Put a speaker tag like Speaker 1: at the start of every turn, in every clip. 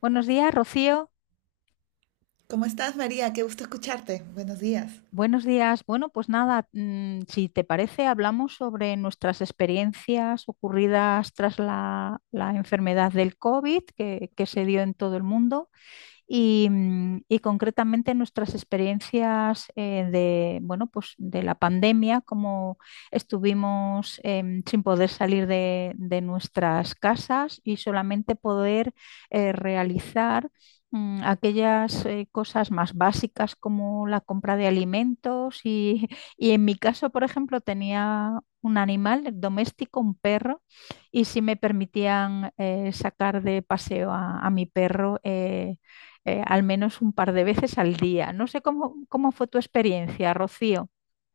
Speaker 1: Buenos días, Rocío.
Speaker 2: ¿Cómo estás, María? Qué gusto escucharte. Buenos días.
Speaker 1: Buenos días. Bueno, pues nada, si te parece, hablamos sobre nuestras experiencias ocurridas tras la enfermedad del COVID que se dio en todo el mundo. Y y concretamente nuestras experiencias de, bueno, pues de la pandemia, como estuvimos sin poder salir de nuestras casas y solamente poder realizar aquellas cosas más básicas como la compra de alimentos y, y, en mi caso, por ejemplo, tenía un animal doméstico, un perro, y si me permitían sacar de paseo a mi perro, al menos un par de veces al día. No sé cómo fue tu experiencia, Rocío.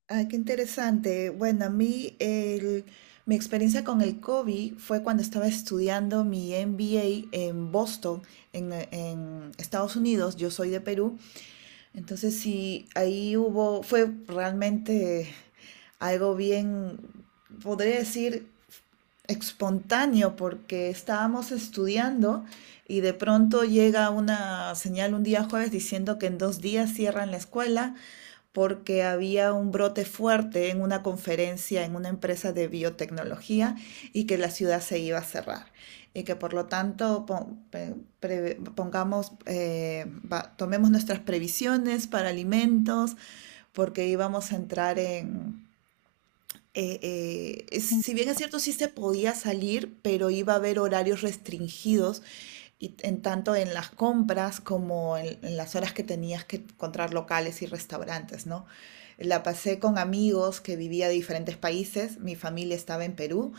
Speaker 2: Ah, qué interesante. Bueno, a mí mi experiencia con el COVID fue cuando estaba estudiando mi MBA en Boston, en Estados Unidos. Yo soy de Perú. Entonces, sí, ahí hubo, fue realmente algo bien, podría decir, espontáneo, porque estábamos estudiando y de pronto llega una señal un día jueves diciendo que en dos días cierran la escuela porque había un brote fuerte en una conferencia en una empresa de biotecnología y que la ciudad se iba a cerrar y que por lo tanto pongamos, tomemos nuestras previsiones para alimentos porque íbamos a entrar en
Speaker 1: En-
Speaker 2: si bien es cierto, sí se podía salir, pero iba a haber horarios restringidos y en tanto en las compras como en las horas que tenías que encontrar locales y restaurantes, ¿no? La pasé con amigos que vivía de diferentes países, mi familia estaba en Perú.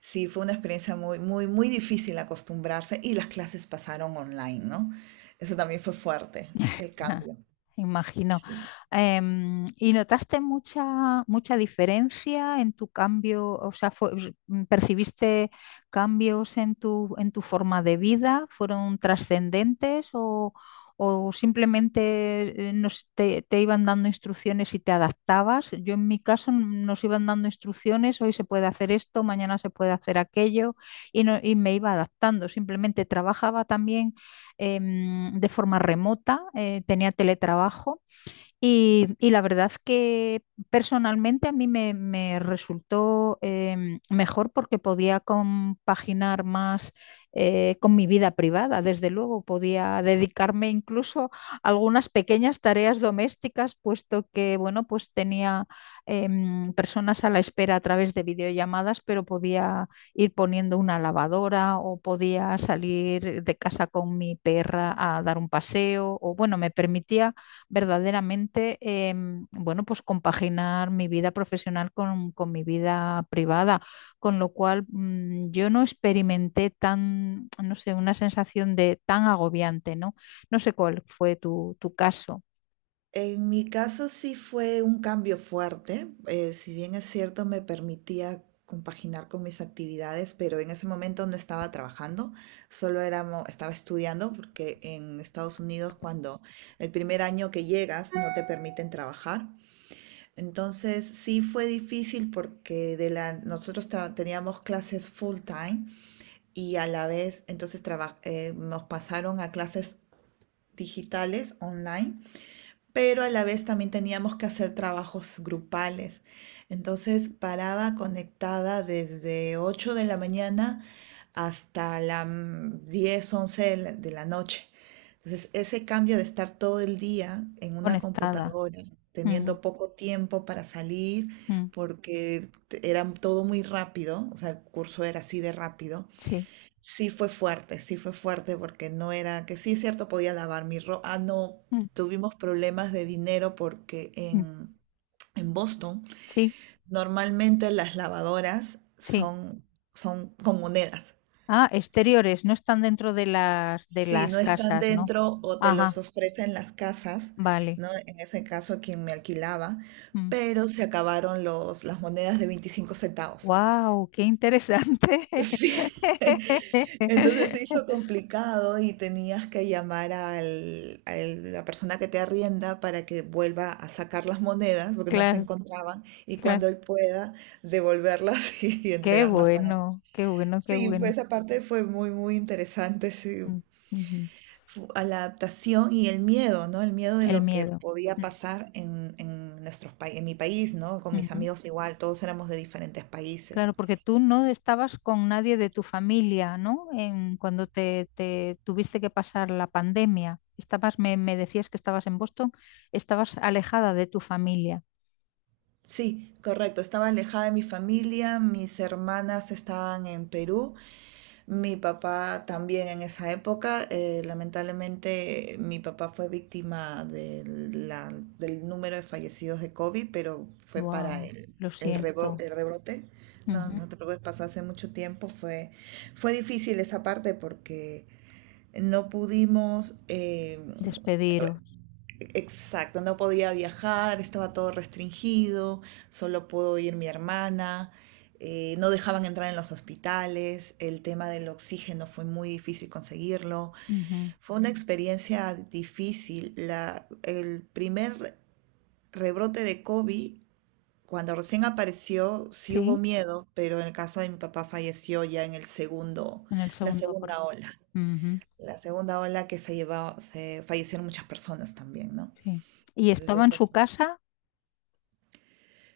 Speaker 2: Sí, fue una experiencia muy, muy, muy difícil acostumbrarse, y las clases pasaron online, ¿no? Eso también fue fuerte, el cambio.
Speaker 1: Imagino.
Speaker 2: Sí.
Speaker 1: ¿Y notaste mucha diferencia en tu cambio? O sea, ¿percibiste cambios en tu forma de vida? ¿Fueron trascendentes o simplemente te iban dando instrucciones y te adaptabas? Yo en mi caso, nos iban dando instrucciones, hoy se puede hacer esto, mañana se puede hacer aquello y, y me iba adaptando. Simplemente trabajaba también eh, de forma remota, tenía teletrabajo y la verdad es que personalmente a mí me resultó, mejor porque podía compaginar más con mi vida privada. Desde luego, podía dedicarme incluso a algunas pequeñas tareas domésticas, puesto que, bueno, pues tenía, personas a la espera a través de videollamadas, pero podía ir poniendo una lavadora o podía salir de casa con mi perra a dar un paseo o, bueno, me permitía verdaderamente, bueno, pues compaginar mi vida profesional con mi vida privada, con lo cual, yo no experimenté tan, no sé, una sensación de tan agobiante, ¿no? No sé cuál fue tu caso.
Speaker 2: En mi caso sí fue un cambio fuerte. Si bien es cierto me permitía compaginar con mis actividades, pero en ese momento no estaba trabajando, solo era, estaba estudiando, porque en Estados Unidos cuando el primer año que llegas no te permiten trabajar. Entonces sí fue difícil porque de la, nosotros teníamos clases full time y a la vez entonces nos pasaron a clases digitales online, pero a la vez también teníamos que hacer trabajos grupales. Entonces paraba conectada desde 8 de la mañana hasta las 10 11 de la noche. Entonces ese cambio de estar todo el día en una
Speaker 1: Conectada.
Speaker 2: computadora,
Speaker 1: Ujú,
Speaker 2: teniendo poco tiempo para salir,
Speaker 1: ujú,
Speaker 2: porque era todo muy rápido, o sea, el curso era así de rápido.
Speaker 1: sí,
Speaker 2: Sí fue fuerte, sí fue fuerte, porque no era, que sí es cierto, podía lavar mi ropa. Ah, no,
Speaker 1: mm,
Speaker 2: tuvimos problemas de dinero porque
Speaker 1: mm,
Speaker 2: en Boston
Speaker 1: sí,
Speaker 2: normalmente las lavadoras
Speaker 1: sí.
Speaker 2: son, son con monedas.
Speaker 1: Ah, exteriores, no están dentro de las, de
Speaker 2: Si
Speaker 1: las
Speaker 2: no están
Speaker 1: casas, ¿no?
Speaker 2: dentro o te los
Speaker 1: Ajá,
Speaker 2: ofrecen las casas,
Speaker 1: vale.
Speaker 2: ¿no? En ese caso quien me alquilaba, pero se acabaron los, las monedas de 25 centavos.
Speaker 1: Wow, qué interesante.
Speaker 2: Sí, entonces se hizo complicado y tenías que llamar al, a la persona que te arrienda para que vuelva a sacar las monedas porque no se
Speaker 1: Claro,
Speaker 2: encontraban, y cuando
Speaker 1: claro.
Speaker 2: él pueda devolverlas y
Speaker 1: Qué
Speaker 2: entregarlas para...
Speaker 1: bueno, qué bueno, qué
Speaker 2: Sí, fue,
Speaker 1: bueno.
Speaker 2: esa parte fue muy, muy interesante, sí.
Speaker 1: Mm, ujú.
Speaker 2: A la adaptación y el miedo, ¿no? El miedo de
Speaker 1: El
Speaker 2: lo que
Speaker 1: miedo.
Speaker 2: podía
Speaker 1: Mm,
Speaker 2: pasar en nuestros países, en mi país, ¿no? Con mis
Speaker 1: ujú.
Speaker 2: amigos igual, todos éramos de diferentes países.
Speaker 1: Claro, porque tú no estabas con nadie de tu familia, ¿no? En, cuando te tuviste que pasar la pandemia. Estabas, me decías que estabas en Boston, estabas alejada de tu familia.
Speaker 2: Sí, correcto. Estaba alejada de mi familia, mis hermanas estaban en Perú, mi papá también en esa época. Lamentablemente mi papá fue víctima del número de fallecidos de COVID, pero fue para
Speaker 1: Wow, lo siento.
Speaker 2: el rebrote. No,
Speaker 1: Ujú.
Speaker 2: no te preocupes, pasó hace mucho tiempo. Fue, fue difícil esa parte porque no pudimos...
Speaker 1: Despediros.
Speaker 2: Exacto, no podía viajar, estaba todo restringido, solo pudo ir mi hermana. No dejaban entrar en los hospitales, el tema del oxígeno fue muy difícil conseguirlo,
Speaker 1: Ujú.
Speaker 2: fue una experiencia difícil. La, el primer rebrote de COVID, cuando recién apareció, sí hubo
Speaker 1: Sí,
Speaker 2: miedo, pero en el caso de mi papá falleció ya en el segundo,
Speaker 1: en el
Speaker 2: la
Speaker 1: segundo
Speaker 2: segunda
Speaker 1: aporte.
Speaker 2: ola.
Speaker 1: Ujú,
Speaker 2: La segunda ola que se llevó, se fallecieron muchas personas también, ¿no?
Speaker 1: sí. ¿Y
Speaker 2: Entonces
Speaker 1: estaba en
Speaker 2: ese...
Speaker 1: su casa?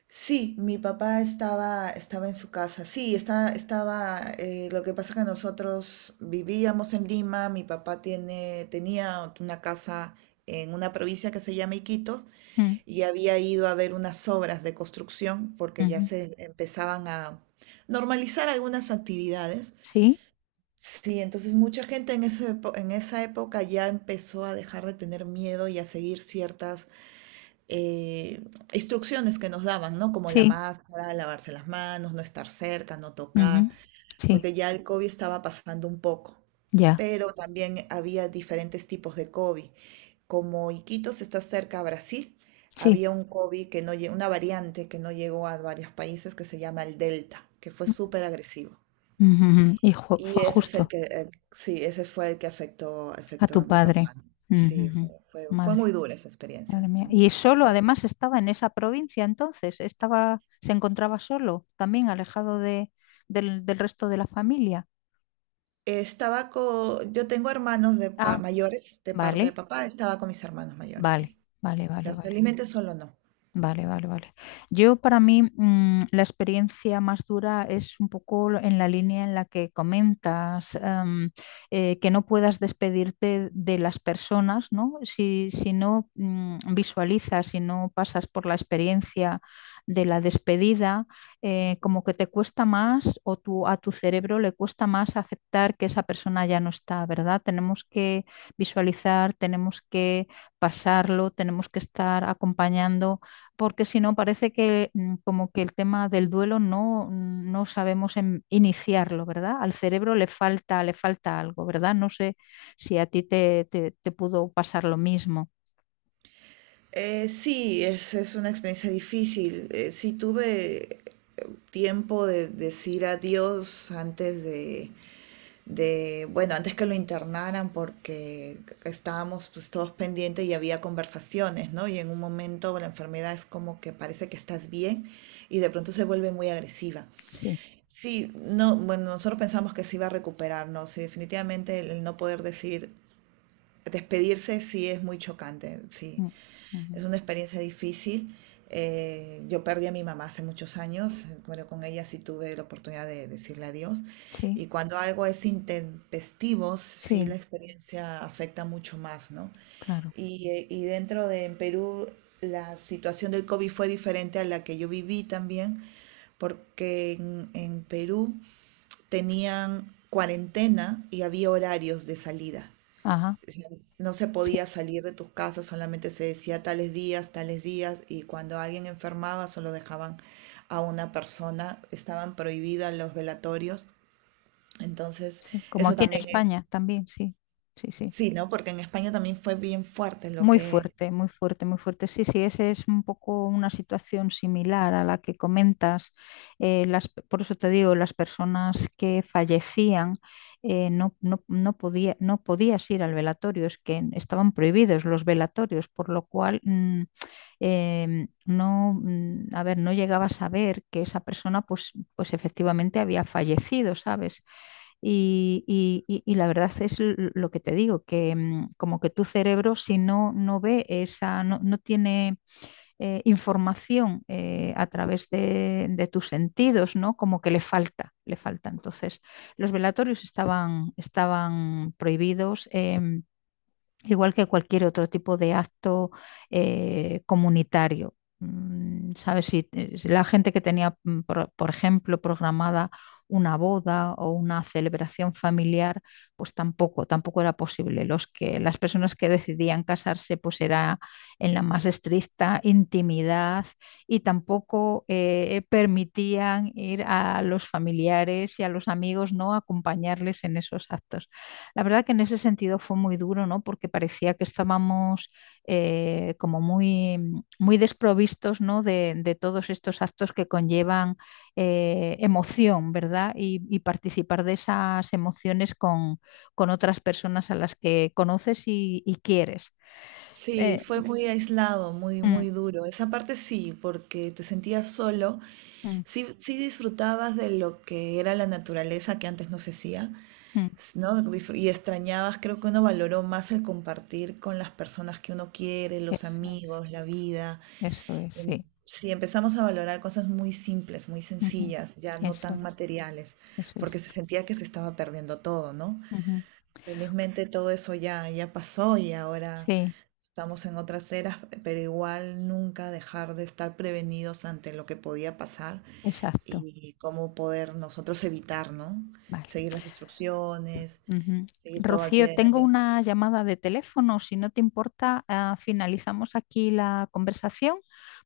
Speaker 2: Sí, mi papá estaba, estaba en su casa. Sí, está, estaba. Lo que pasa es que nosotros vivíamos en Lima. Mi papá tiene, tenía una casa en una provincia que se llama Iquitos,
Speaker 1: Mm,
Speaker 2: y había ido a ver unas obras de construcción porque ya
Speaker 1: ujú.
Speaker 2: se empezaban a normalizar algunas actividades.
Speaker 1: Sí,
Speaker 2: Sí, entonces mucha gente en en esa época ya empezó a dejar de tener miedo y a seguir ciertas eh, instrucciones que nos daban, ¿no? Como la
Speaker 1: sí.
Speaker 2: máscara, lavarse las manos, no estar cerca, no
Speaker 1: Ujú,
Speaker 2: tocar,
Speaker 1: sí,
Speaker 2: porque ya el COVID estaba pasando un poco.
Speaker 1: ya,
Speaker 2: Pero también había diferentes tipos de COVID. Como Iquitos está cerca a Brasil,
Speaker 1: sí.
Speaker 2: había un COVID que no lle- una variante que no llegó a varios países que se llama el Delta, que fue súper agresivo.
Speaker 1: Ujujú,
Speaker 2: Y
Speaker 1: fue
Speaker 2: ese es el
Speaker 1: justo
Speaker 2: que, sí, ese fue el que afectó,
Speaker 1: a
Speaker 2: afectó
Speaker 1: tu
Speaker 2: a mi
Speaker 1: padre.
Speaker 2: papá, ¿no? Sí,
Speaker 1: Ujujú,
Speaker 2: fue, fue, fue muy
Speaker 1: madre,
Speaker 2: dura esa experiencia,
Speaker 1: madre mía. Y
Speaker 2: definitivamente.
Speaker 1: solo,
Speaker 2: Fue...
Speaker 1: además, estaba en esa provincia entonces, estaba, se encontraba solo, también alejado de, del, del resto de la familia.
Speaker 2: Estaba con, yo tengo hermanos
Speaker 1: Ah,
Speaker 2: mayores de parte de
Speaker 1: vale,
Speaker 2: papá, estaba con mis hermanos mayores,
Speaker 1: vale,
Speaker 2: sí.
Speaker 1: vale,
Speaker 2: O
Speaker 1: vale,
Speaker 2: sea,
Speaker 1: vale.
Speaker 2: felizmente solo no.
Speaker 1: Vale, vale, vale. Yo para mí, la experiencia más dura es un poco en la línea en la que comentas, que no puedas despedirte de las personas, ¿no? Si, si no, visualizas, si no pasas por la experiencia de la despedida, como que te cuesta más o tu, a tu cerebro le cuesta más aceptar que esa persona ya no está, ¿verdad? Tenemos que visualizar, tenemos que pasarlo, tenemos que estar acompañando porque si no parece que, como que el tema del duelo no, no sabemos iniciarlo, ¿verdad? Al cerebro le falta algo, ¿verdad? No sé si a ti te, te pudo pasar lo mismo.
Speaker 2: Sí, es una experiencia difícil. Sí tuve tiempo de decir adiós antes de, bueno, antes que lo internaran, porque estábamos pues todos pendientes y había conversaciones, ¿no? Y en un momento la enfermedad es como que parece que estás bien y de pronto se vuelve muy agresiva.
Speaker 1: Sí.
Speaker 2: Sí, no, bueno, nosotros pensamos que se iba a recuperar, no, sí, definitivamente el no poder decir, despedirse sí es muy chocante, sí,
Speaker 1: Mm, ujú.
Speaker 2: es una experiencia difícil. Yo perdí a mi mamá hace muchos años, bueno, con ella sí tuve la oportunidad de decirle adiós, y
Speaker 1: Sí,
Speaker 2: cuando algo es intempestivo, sí la
Speaker 1: sí,
Speaker 2: experiencia afecta mucho más, ¿no?
Speaker 1: claro.
Speaker 2: Y dentro de en Perú, la situación del COVID fue diferente a la que yo viví también, porque en Perú tenían cuarentena y había horarios de salida.
Speaker 1: Ajá,
Speaker 2: O sea, no se
Speaker 1: sí,
Speaker 2: podía salir de tus casas, solamente se decía tales días, y cuando alguien enfermaba solo dejaban a una persona, estaban prohibidas los velatorios. Entonces,
Speaker 1: sí. Como
Speaker 2: eso
Speaker 1: aquí en
Speaker 2: también es,
Speaker 1: España también, sí, sí, sí.
Speaker 2: sí, ¿no? Porque en España también fue bien fuerte lo
Speaker 1: Muy
Speaker 2: que...
Speaker 1: fuerte, muy fuerte, muy fuerte. Sí, sí, esa es un poco una situación similar a la que comentas. Las, por eso te digo, las personas que fallecían no, no, no podía, no podías ir al velatorio, es que estaban prohibidos los velatorios, por lo cual, no, mm, a ver, no llegaba a saber que esa persona pues, pues efectivamente había fallecido, ¿sabes? Y, y la verdad es lo que te digo, que, como que tu cerebro si no, no ve esa, no, no tiene información a través de tus sentidos, ¿no? Como que le falta, le falta. Entonces, los velatorios estaban prohibidos. Igual que cualquier otro tipo de acto comunitario. Mm, ¿sabes? Si, si la gente que tenía, por ejemplo, programada una boda o una celebración familiar, pues tampoco, tampoco era posible. Los que, las personas que decidían casarse, pues era en la más estricta intimidad y tampoco permitían ir a los familiares y a los amigos, ¿no? Acompañarles en esos actos. La verdad que en ese sentido fue muy duro, ¿no? Porque parecía que estábamos como muy, muy desprovistos, ¿no? De todos estos actos que conllevan emoción, ¿verdad? Y participar de esas emociones con otras personas a las que conoces y quieres.
Speaker 2: Sí,
Speaker 1: Eh,
Speaker 2: fue muy aislado, muy,
Speaker 1: mm,
Speaker 2: muy duro. Esa parte sí, porque te sentías solo.
Speaker 1: mm,
Speaker 2: Sí, sí disfrutabas de lo que era la naturaleza que antes no se hacía,
Speaker 1: mm.
Speaker 2: ¿no? Y extrañabas, creo que uno valoró más el compartir con las personas que uno quiere, los
Speaker 1: Eso es,
Speaker 2: amigos, la vida.
Speaker 1: eso es,
Speaker 2: Em,
Speaker 1: sí.
Speaker 2: Sí, empezamos a valorar cosas muy simples, muy
Speaker 1: Ujú.
Speaker 2: sencillas, ya no
Speaker 1: Eso
Speaker 2: tan
Speaker 1: es,
Speaker 2: materiales,
Speaker 1: eso es.
Speaker 2: porque se sentía que se estaba perdiendo todo, ¿no?
Speaker 1: Ujú.
Speaker 2: Felizmente todo eso ya, ya pasó y ahora
Speaker 1: Sí,
Speaker 2: estamos en otras eras, pero igual nunca dejar de estar prevenidos ante lo que podía pasar
Speaker 1: exacto.
Speaker 2: y cómo poder nosotros evitar, ¿no?
Speaker 1: Vale.
Speaker 2: Seguir las instrucciones,
Speaker 1: Ujú.
Speaker 2: seguir todo al
Speaker 1: Rocío,
Speaker 2: pie de la
Speaker 1: tengo
Speaker 2: letra.
Speaker 1: una llamada de teléfono. Si no te importa, ah, finalizamos aquí la conversación.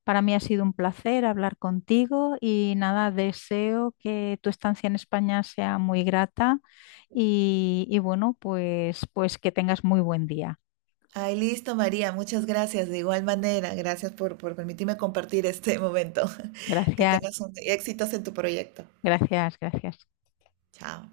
Speaker 1: Para mí ha sido un placer hablar contigo y nada, deseo que tu estancia en España sea muy grata y bueno, pues, pues que tengas muy buen día.
Speaker 2: Ay, listo, María, muchas gracias. De igual manera, gracias por permitirme compartir este momento. Que
Speaker 1: Gracias,
Speaker 2: tengas un, éxitos en tu proyecto.
Speaker 1: gracias, gracias.
Speaker 2: Chao.